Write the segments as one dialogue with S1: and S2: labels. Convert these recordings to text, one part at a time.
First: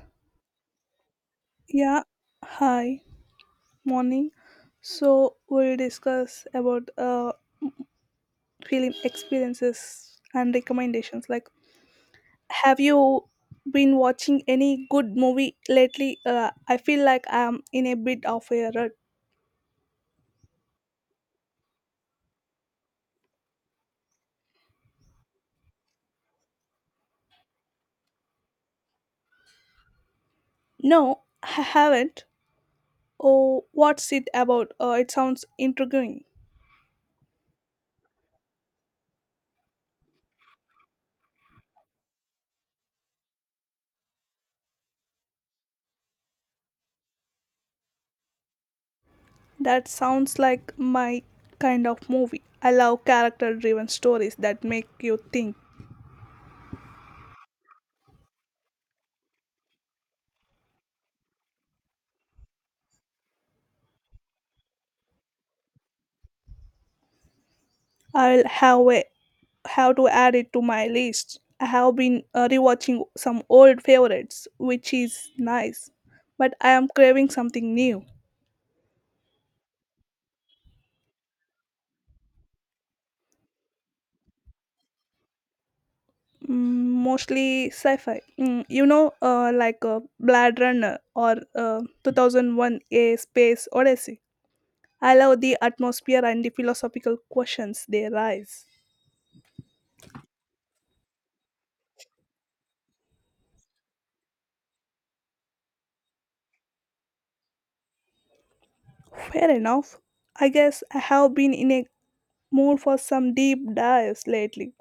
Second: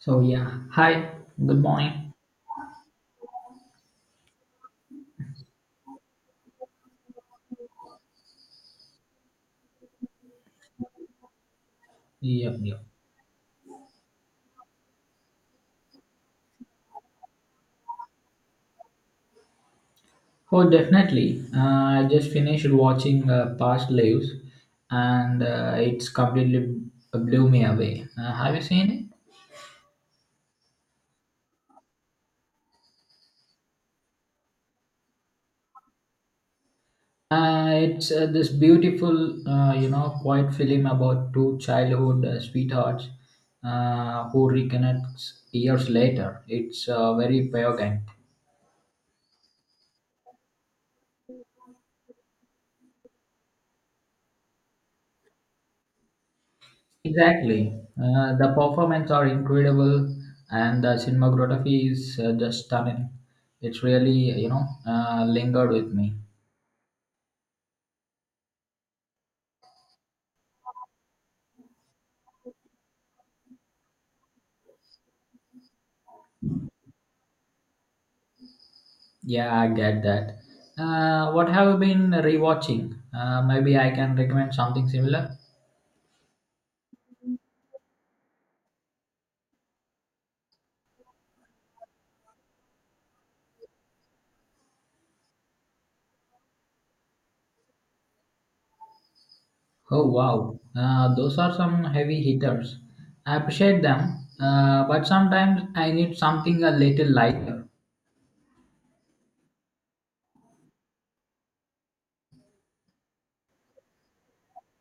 S1: So yeah, hi, good
S2: Yeah,
S1: morning.
S2: hi, morning. So we'll discuss about film experiences and recommendations. Like,
S1: Yep,
S2: have
S1: yep.
S2: you been watching any good movie lately? I feel like I'm in a bit of a rut.
S1: Oh, definitely. I just finished watching Past Lives, and it's completely blew me away. Have you seen it?
S2: No, I haven't. Oh, what's it about? It sounds intriguing.
S1: It's this beautiful, quiet film about two childhood sweethearts who reconnects years later. It's very poignant.
S2: That sounds like my kind of movie. I love character-driven stories that make you think.
S1: Exactly. The performance are incredible and the cinematography is just stunning. It's really lingered with me.
S2: I'll have a have to add it to my list. I have been rewatching some old favorites, which is nice, but I am craving something new.
S1: Yeah, I get that. What have you been rewatching? Maybe I can recommend something similar.
S2: Mm, mostly sci-fi. Like Blade Runner or 2001: A Space Odyssey. I love the atmosphere and the philosophical questions they raise.
S1: Oh wow, those are some heavy hitters. I appreciate them, but sometimes I need something a little lighter.
S2: Fair enough. I guess I have been in a mood for some deep dives lately,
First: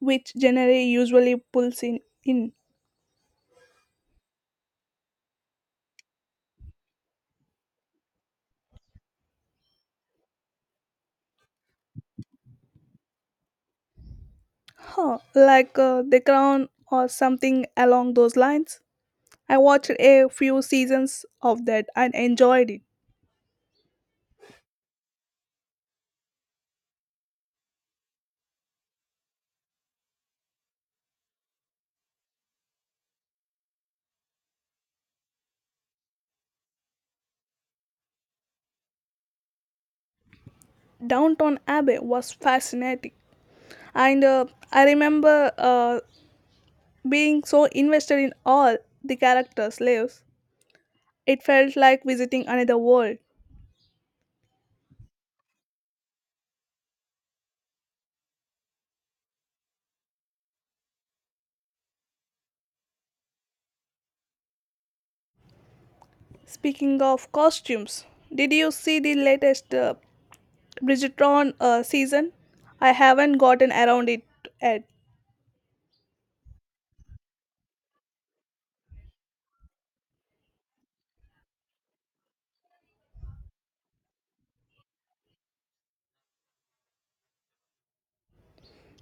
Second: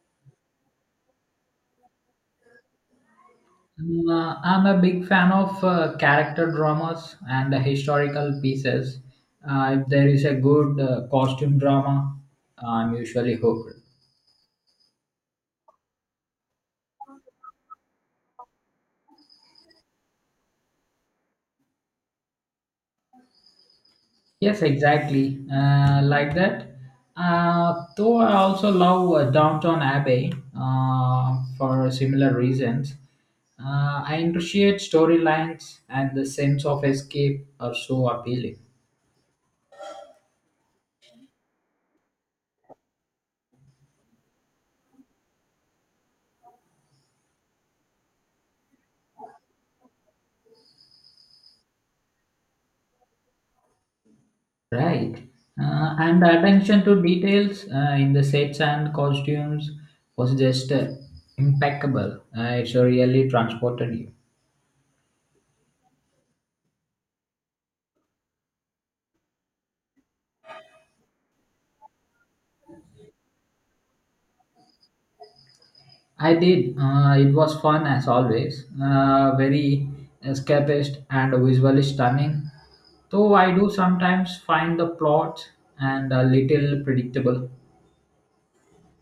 S2: which generally usually pulls in.
S1: I'm a big fan of character dramas and historical pieces. If there is a good costume drama, I'm usually hooked.
S2: Huh, like The Crown or something along those lines. I watched a few seasons of that and enjoyed it.
S1: Yes, exactly. Like that. Though I also love Downton Abbey for similar reasons. I appreciate storylines and the sense of escape are so appealing.
S2: Downton Abbey was fascinating, and I remember being so invested in all the characters' lives. It felt like visiting another world.
S1: Right. And the attention to details in the sets and costumes was just impeccable. It really transported you.
S2: Speaking of costumes, did you see the latest Bridgerton season? I haven't gotten around it yet.
S1: I did. It was fun as always. Very escapist and visually stunning. Though I do sometimes find the plot and a little predictable.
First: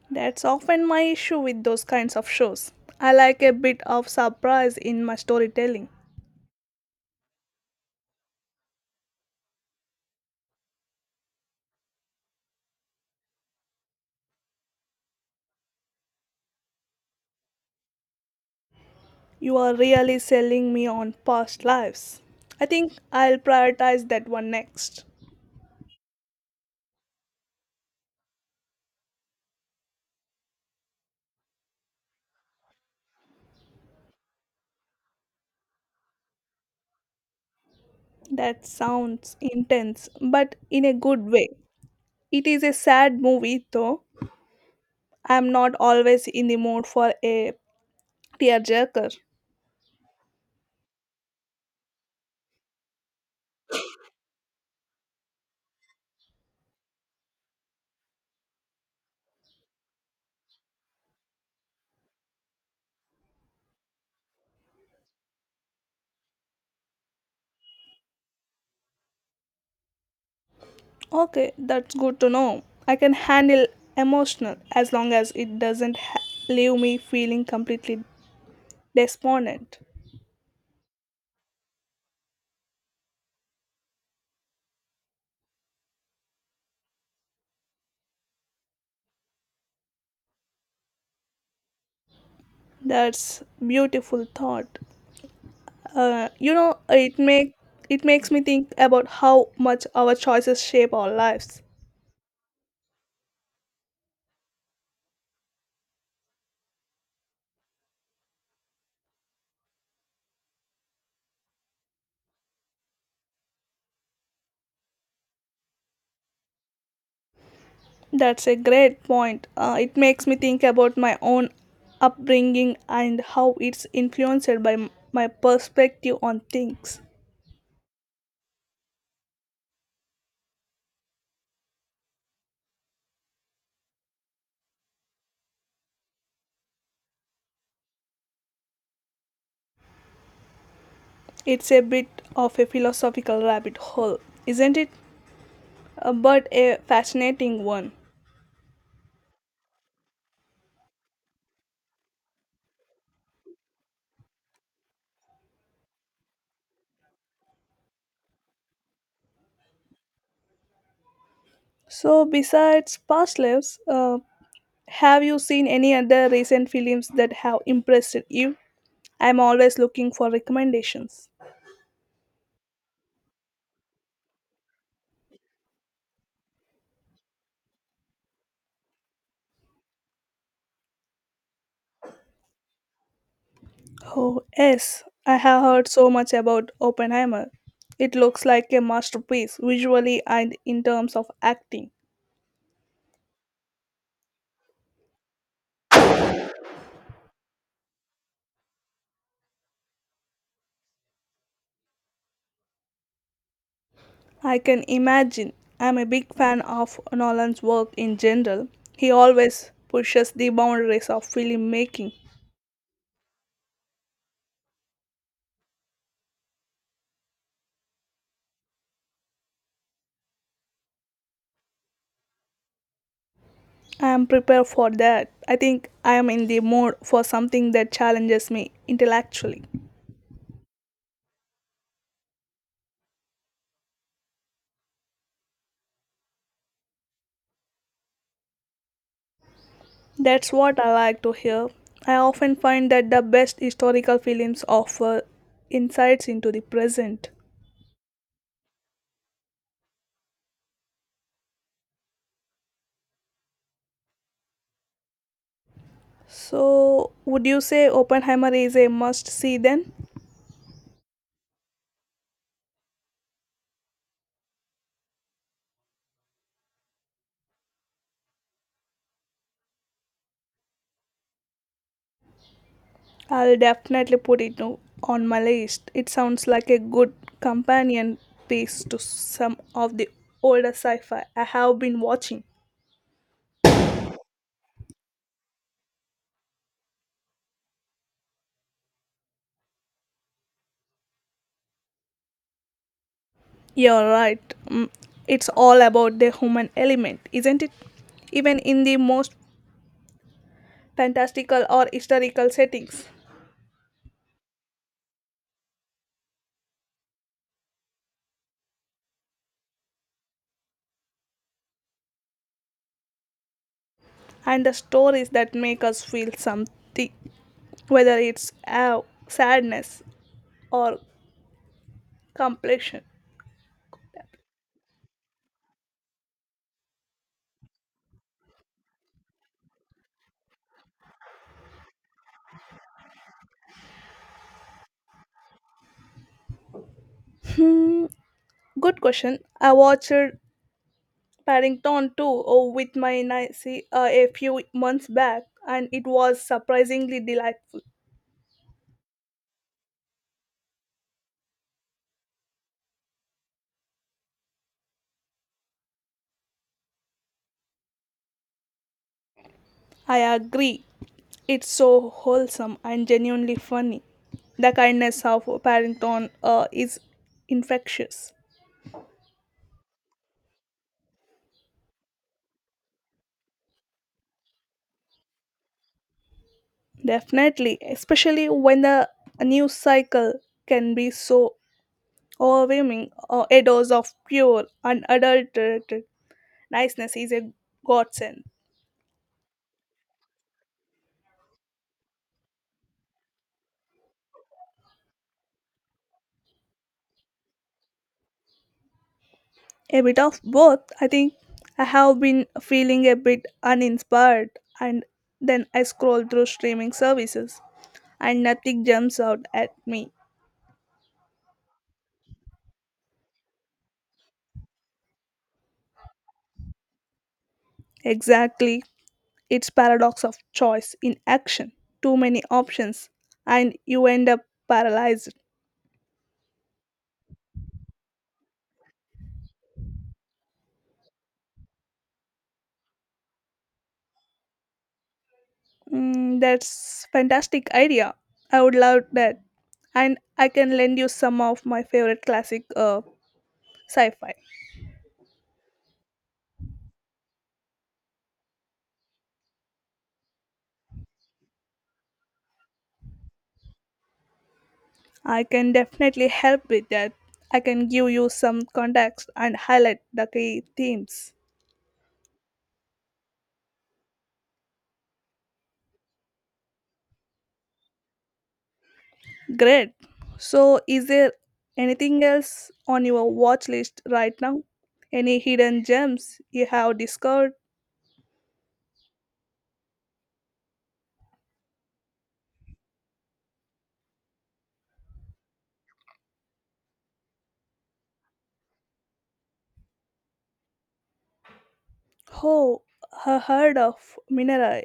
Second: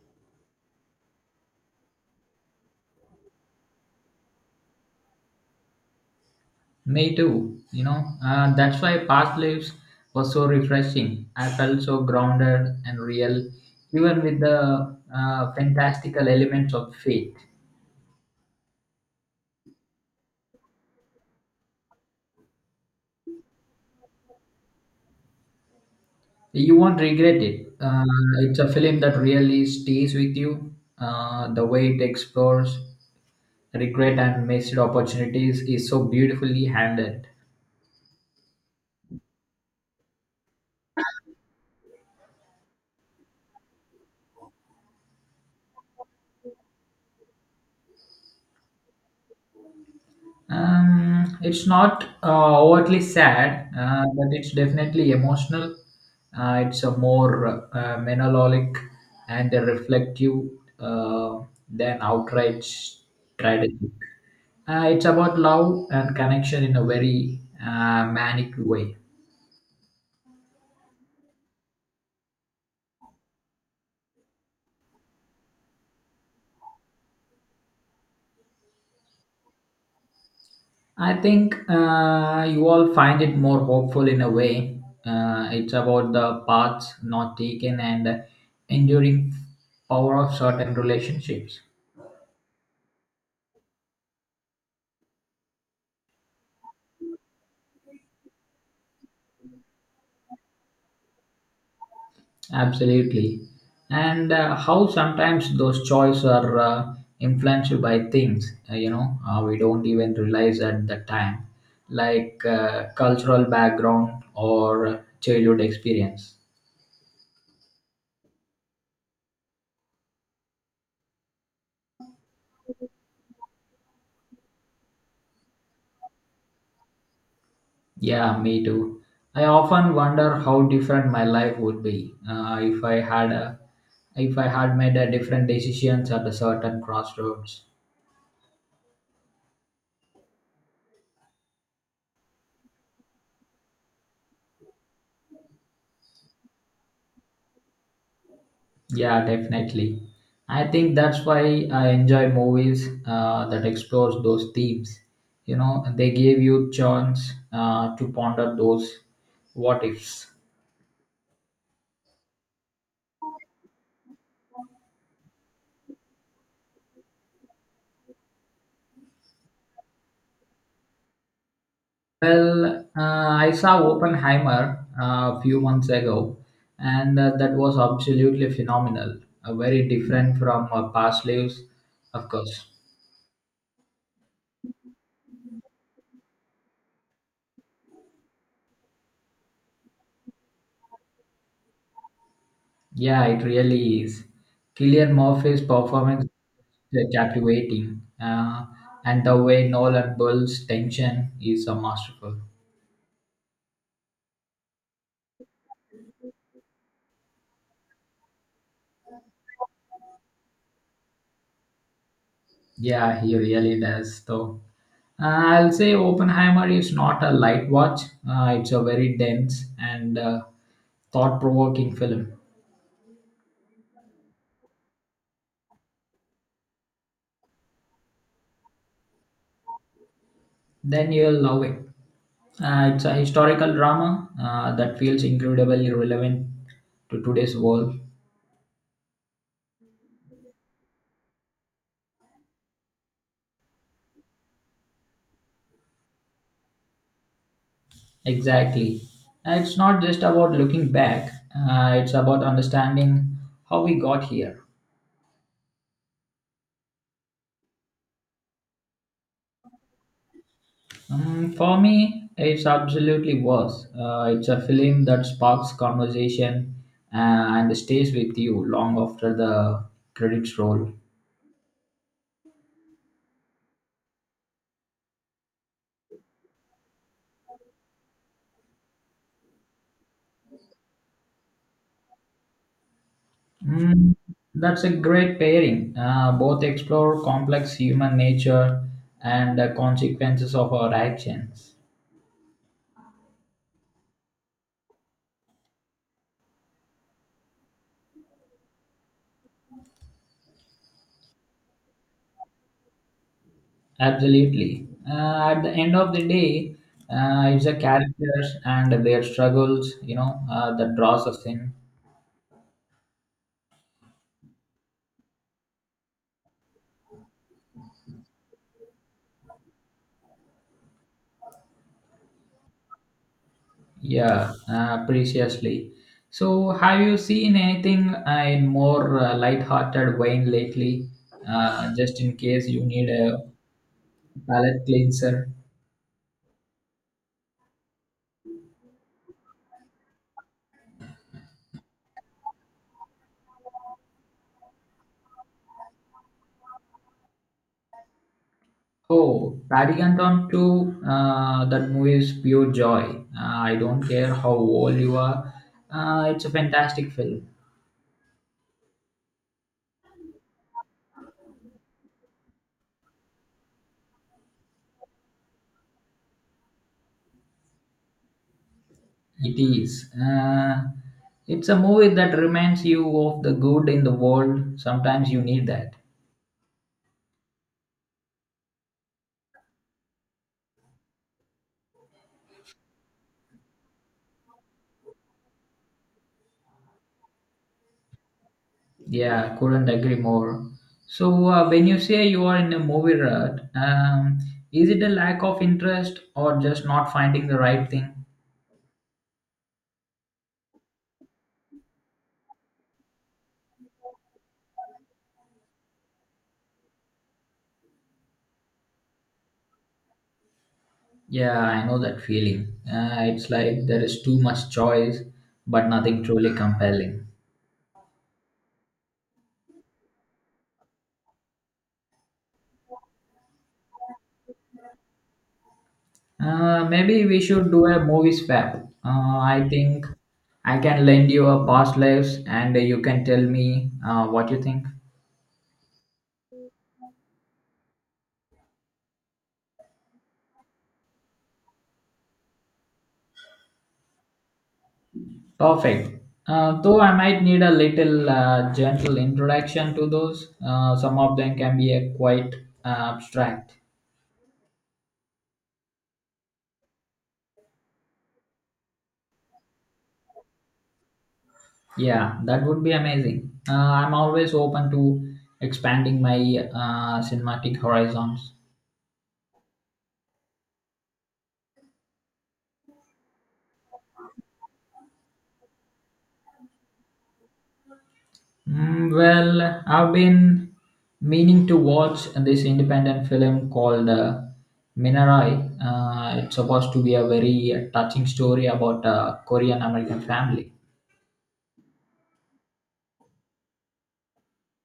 S2: That's often my issue with those kinds of shows. I like a bit of surprise in my storytelling.
S1: Me too. That's why past lives was so refreshing. I felt so grounded and real, even with the fantastical elements of faith.
S2: You are really selling me on past lives. I think I'll prioritize that one next.
S1: You won't regret it. It's a film that really stays with you. The way it explores regret and missed opportunities is so beautifully handled.
S2: That sounds intense, but in a good way. It is a sad movie, though. I'm not always in the mood for a tearjerker.
S1: It's not overtly sad, but it's definitely emotional. It's a more melancholic and a reflective uh, than outright strategic. It's about love and connection in a very manic way.
S2: Okay, that's good to know. I can handle emotional as long as it doesn't ha- leave me feeling completely despondent.
S1: I think you all find it more hopeful in a way. It's about the paths not taken and the enduring power of certain relationships.
S2: That's beautiful thought. Uh, you know, it make it makes me think about how much our choices shape our lives.
S1: Absolutely. And how sometimes those choices are influenced by things, we don't even realize at the time, like cultural background or childhood experience.
S2: That's a great point. It makes me think about my own upbringing and how it's influenced by my perspective on things.
S1: Yeah, me too. I often wonder how different my life would be if I if I had made a different decisions at a certain crossroads.
S2: It's a bit of a philosophical rabbit hole, isn't it? But a fascinating one.
S1: Yeah, definitely. I think that's why I enjoy movies that explores those themes. You know, they give you chance to ponder those what ifs.
S2: So, besides past lives, have you seen any other recent films that have impressed you? I'm always looking for recommendations.
S1: Well, I saw Oppenheimer a few months ago, and that was absolutely phenomenal. Very different from past lives, of course.
S2: Oh, yes, I have heard so much about Oppenheimer. It looks like a masterpiece visually and in terms of acting.
S1: Yeah, it really is. Killian Murphy's performance they're captivating. And the way Nolan builds tension is masterful.
S2: I can imagine. I'm a big fan of Nolan's work in general. He always pushes the boundaries of filmmaking.
S1: Yeah, he really does, though. I'll say Oppenheimer is not a light watch. It's a very dense and thought-provoking film.
S2: I am prepared for that. I think I am in the mood for something that challenges me intellectually.
S1: Then you'll love it. It's a historical drama that feels incredibly relevant to today's world.
S2: That's what I like to hear. I often find that the best historical films offer insights into the present.
S1: Exactly. It's not just about looking back. It's about understanding how we got here.
S2: So, would you say Oppenheimer is a must see then?
S1: For me, it's absolutely worse. It's a film that sparks conversation and stays with you long after the credits roll.
S2: I'll definitely put on my list. It sounds like a good companion piece to some of the older sci fi I have been watching.
S1: Mm, that's a great pairing. Both explore complex human nature and the consequences of our actions.
S2: You're right. Mm, it's all about the human element, isn't it? Even in the most fantastical or historical settings.
S1: Absolutely. At the end of the day, it's the characters and their struggles that draws us in.
S2: And the stories that make us feel something, whether it's awe, sadness, or completion.
S1: Yeah, preciously. So, have you seen anything in more light-hearted vein lately? Just in case you need a palate cleanser.
S2: Hmm, good question. I watched Paddington 2 oh, with my Nancy a few months back, and it was surprisingly delightful.
S1: Oh, Paddington 2, that movie is pure joy. I don't care how old you are. It's a fantastic film.
S2: I agree. It's so wholesome and genuinely funny. The kindness of Paddington is infectious.
S1: It is. It's a movie that reminds you of the good in the world. Sometimes you need that.
S2: Definitely, especially when the news cycle can be so overwhelming. A dose of pure, unadulterated niceness is a godsend.
S1: Yeah, couldn't agree more. So, when you say you are in a movie rut, is it a lack of interest or just not finding the right thing?
S2: A bit of both, I think. I have been feeling a bit uninspired, and then I scroll through streaming services, and nothing jumps out at me.
S1: Yeah, I know that feeling. It's like there is too much choice, but nothing truly compelling.
S2: Exactly, it's paradox of choice in action. Too many options, and you end up paralyzed.
S1: Maybe we should do a movie swap. Uh, I think I can lend you a past lives and you can tell me what you think.
S2: Mm, that's fantastic idea. I would love that. And I can lend you some of my favorite classic sci-fi.
S1: Perfect. Though I might need a little gentle introduction to those. Some of them can be quite abstract.
S2: I can definitely help with that. I can give you some context and highlight the key themes.
S1: Yeah, that would be amazing. I'm always open to expanding my cinematic horizons.
S2: Great. So is there anything else on your watch list right now? Any hidden gems you have discovered?
S1: Mm, well, I've been meaning to watch this independent film called Minarai. It's supposed to be a very touching story about a Korean American family.
S2: Oh, I heard of Minerai.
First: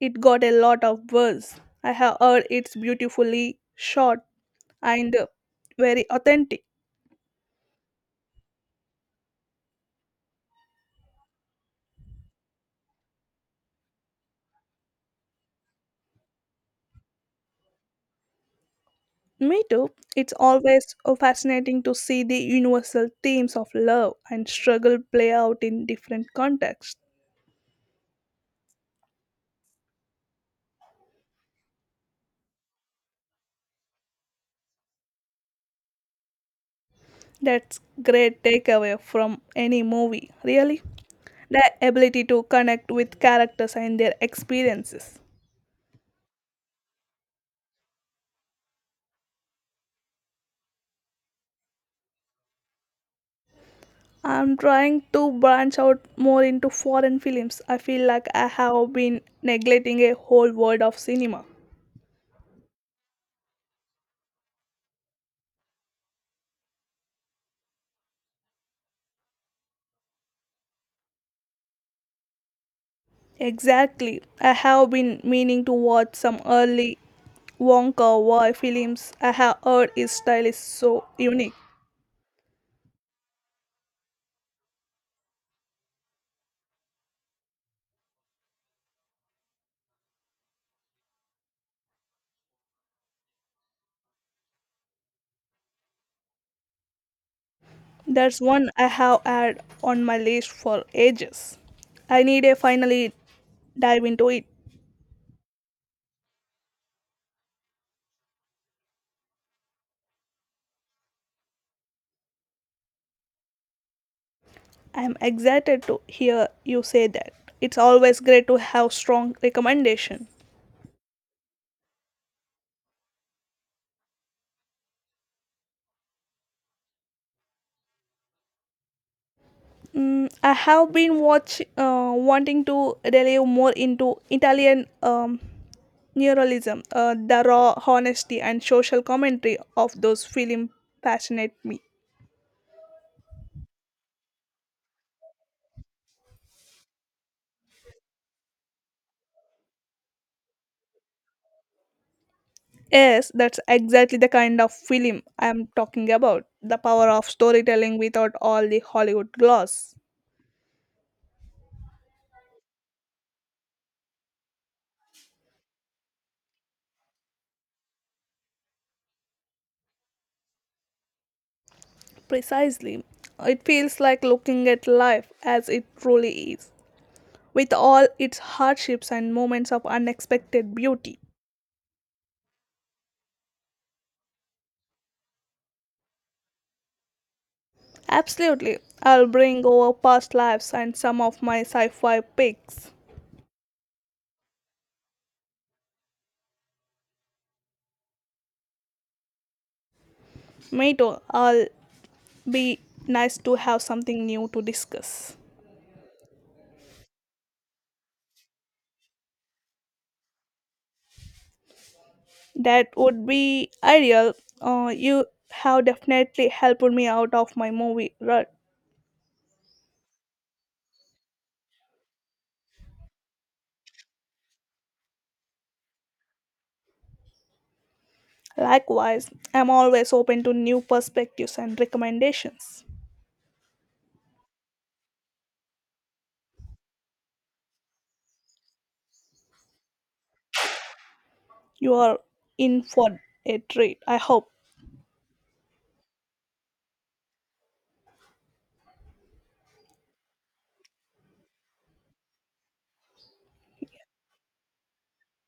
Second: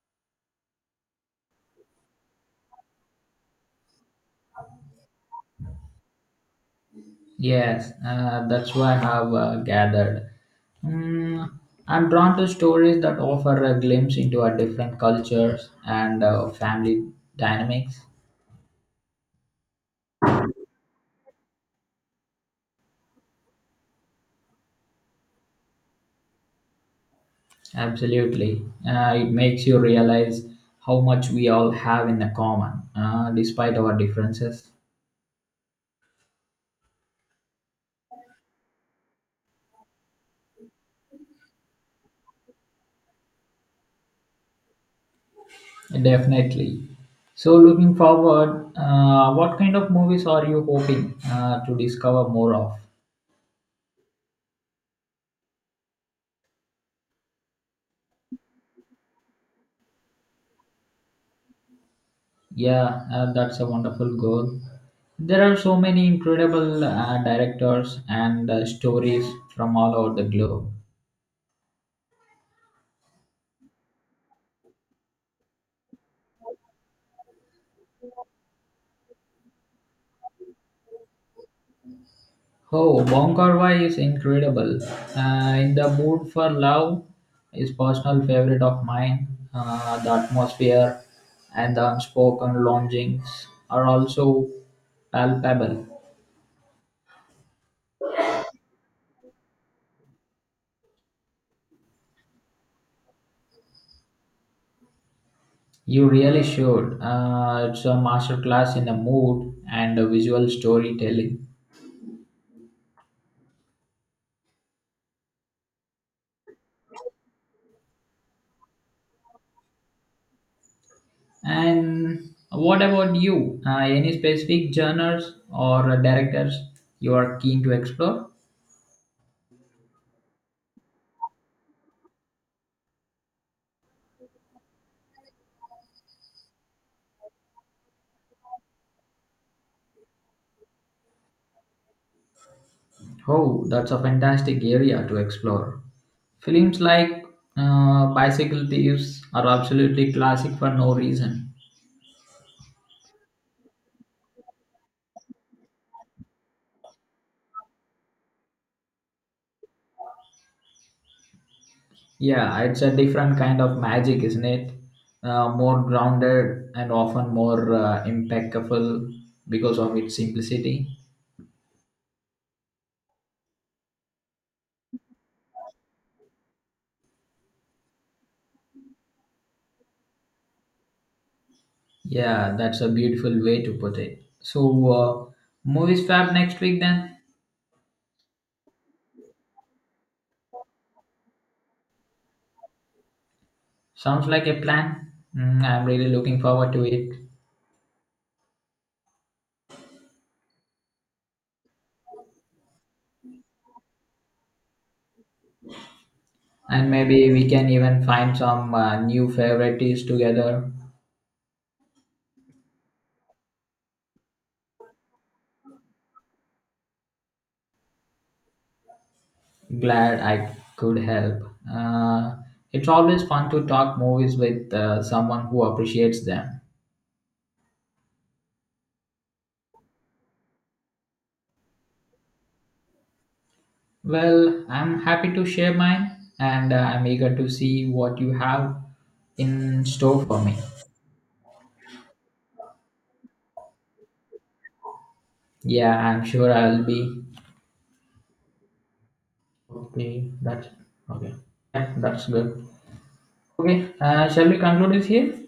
S2: It got a lot of buzz. I have heard it's beautifully shot and very authentic.
S1: Yes, that's why I have gathered. Mm, I'm drawn to stories that offer a glimpse into our different cultures and family dynamics.
S2: Me too. It's always fascinating to see the universal themes of love and struggle play out in different contexts.
S1: Absolutely. It makes you realize how much we all have in the common, despite our differences.
S2: That's great takeaway from any movie, really. The ability to connect with characters and their experiences.
S1: Definitely. So, looking forward, what kind of movies are you hoping to discover more of?
S2: I'm trying to branch out more into foreign films. I feel like I have been neglecting a whole world of cinema.
S1: Yeah, that's a wonderful goal. There are so many incredible directors and stories from all over the globe.
S2: Exactly. I have been meaning to watch some early Wonka Wai films. I have heard his style is so unique.
S1: Oh, Bong Kar-wai is incredible. In the Mood for Love is personal favorite of mine. The atmosphere and the unspoken longings are also palpable.
S2: That's one I have had on my list for ages. I need to finally dive into it.
S1: You really should. It's a masterclass in the mood and the visual storytelling.
S2: I'm excited to hear you say that. It's always great to have strong recommendation.
S1: And what about you? Any specific genres or directors you are keen to explore?
S2: Mm, I have been watch wanting to delve more into Italian neuralism. The raw honesty and social commentary of those film fascinate me.
S1: Oh, that's a fantastic area to explore. Films like Bicycle Thieves are absolutely classic for no reason.
S2: Yes, that's exactly the kind of film I'm talking about. The power of storytelling without all the Hollywood gloss.
S1: Yeah, it's a different kind of magic, isn't it? More grounded and often more impeccable because of its simplicity.
S2: Precisely. It feels like looking at life as it truly is, with all its hardships and moments of unexpected beauty.
S1: Yeah, that's a beautiful way to put it. So, uh, movies fab next week then?
S2: Absolutely. I'll bring over past lives and some of my sci fi picks.
S1: Sounds like a plan. Mm, I'm really looking forward to it.
S2: Mato, I'll be nice to have something new to discuss.
S1: And maybe we can even find some new favorites together.
S2: That would be ideal. You have definitely helped me out of my movie rut.
S1: Glad I could help. Uh, it's always fun to talk movies with someone who appreciates them.
S2: Likewise, I'm always open to new perspectives and recommendations.
S1: Well, I'm happy to share mine and I'm eager to see what you have in store for me.
S2: You are in for a treat, I hope.
S1: Yeah, I'm sure I'll be. Okay, that's okay. Yeah, that's good. Okay, shall we conclude it here?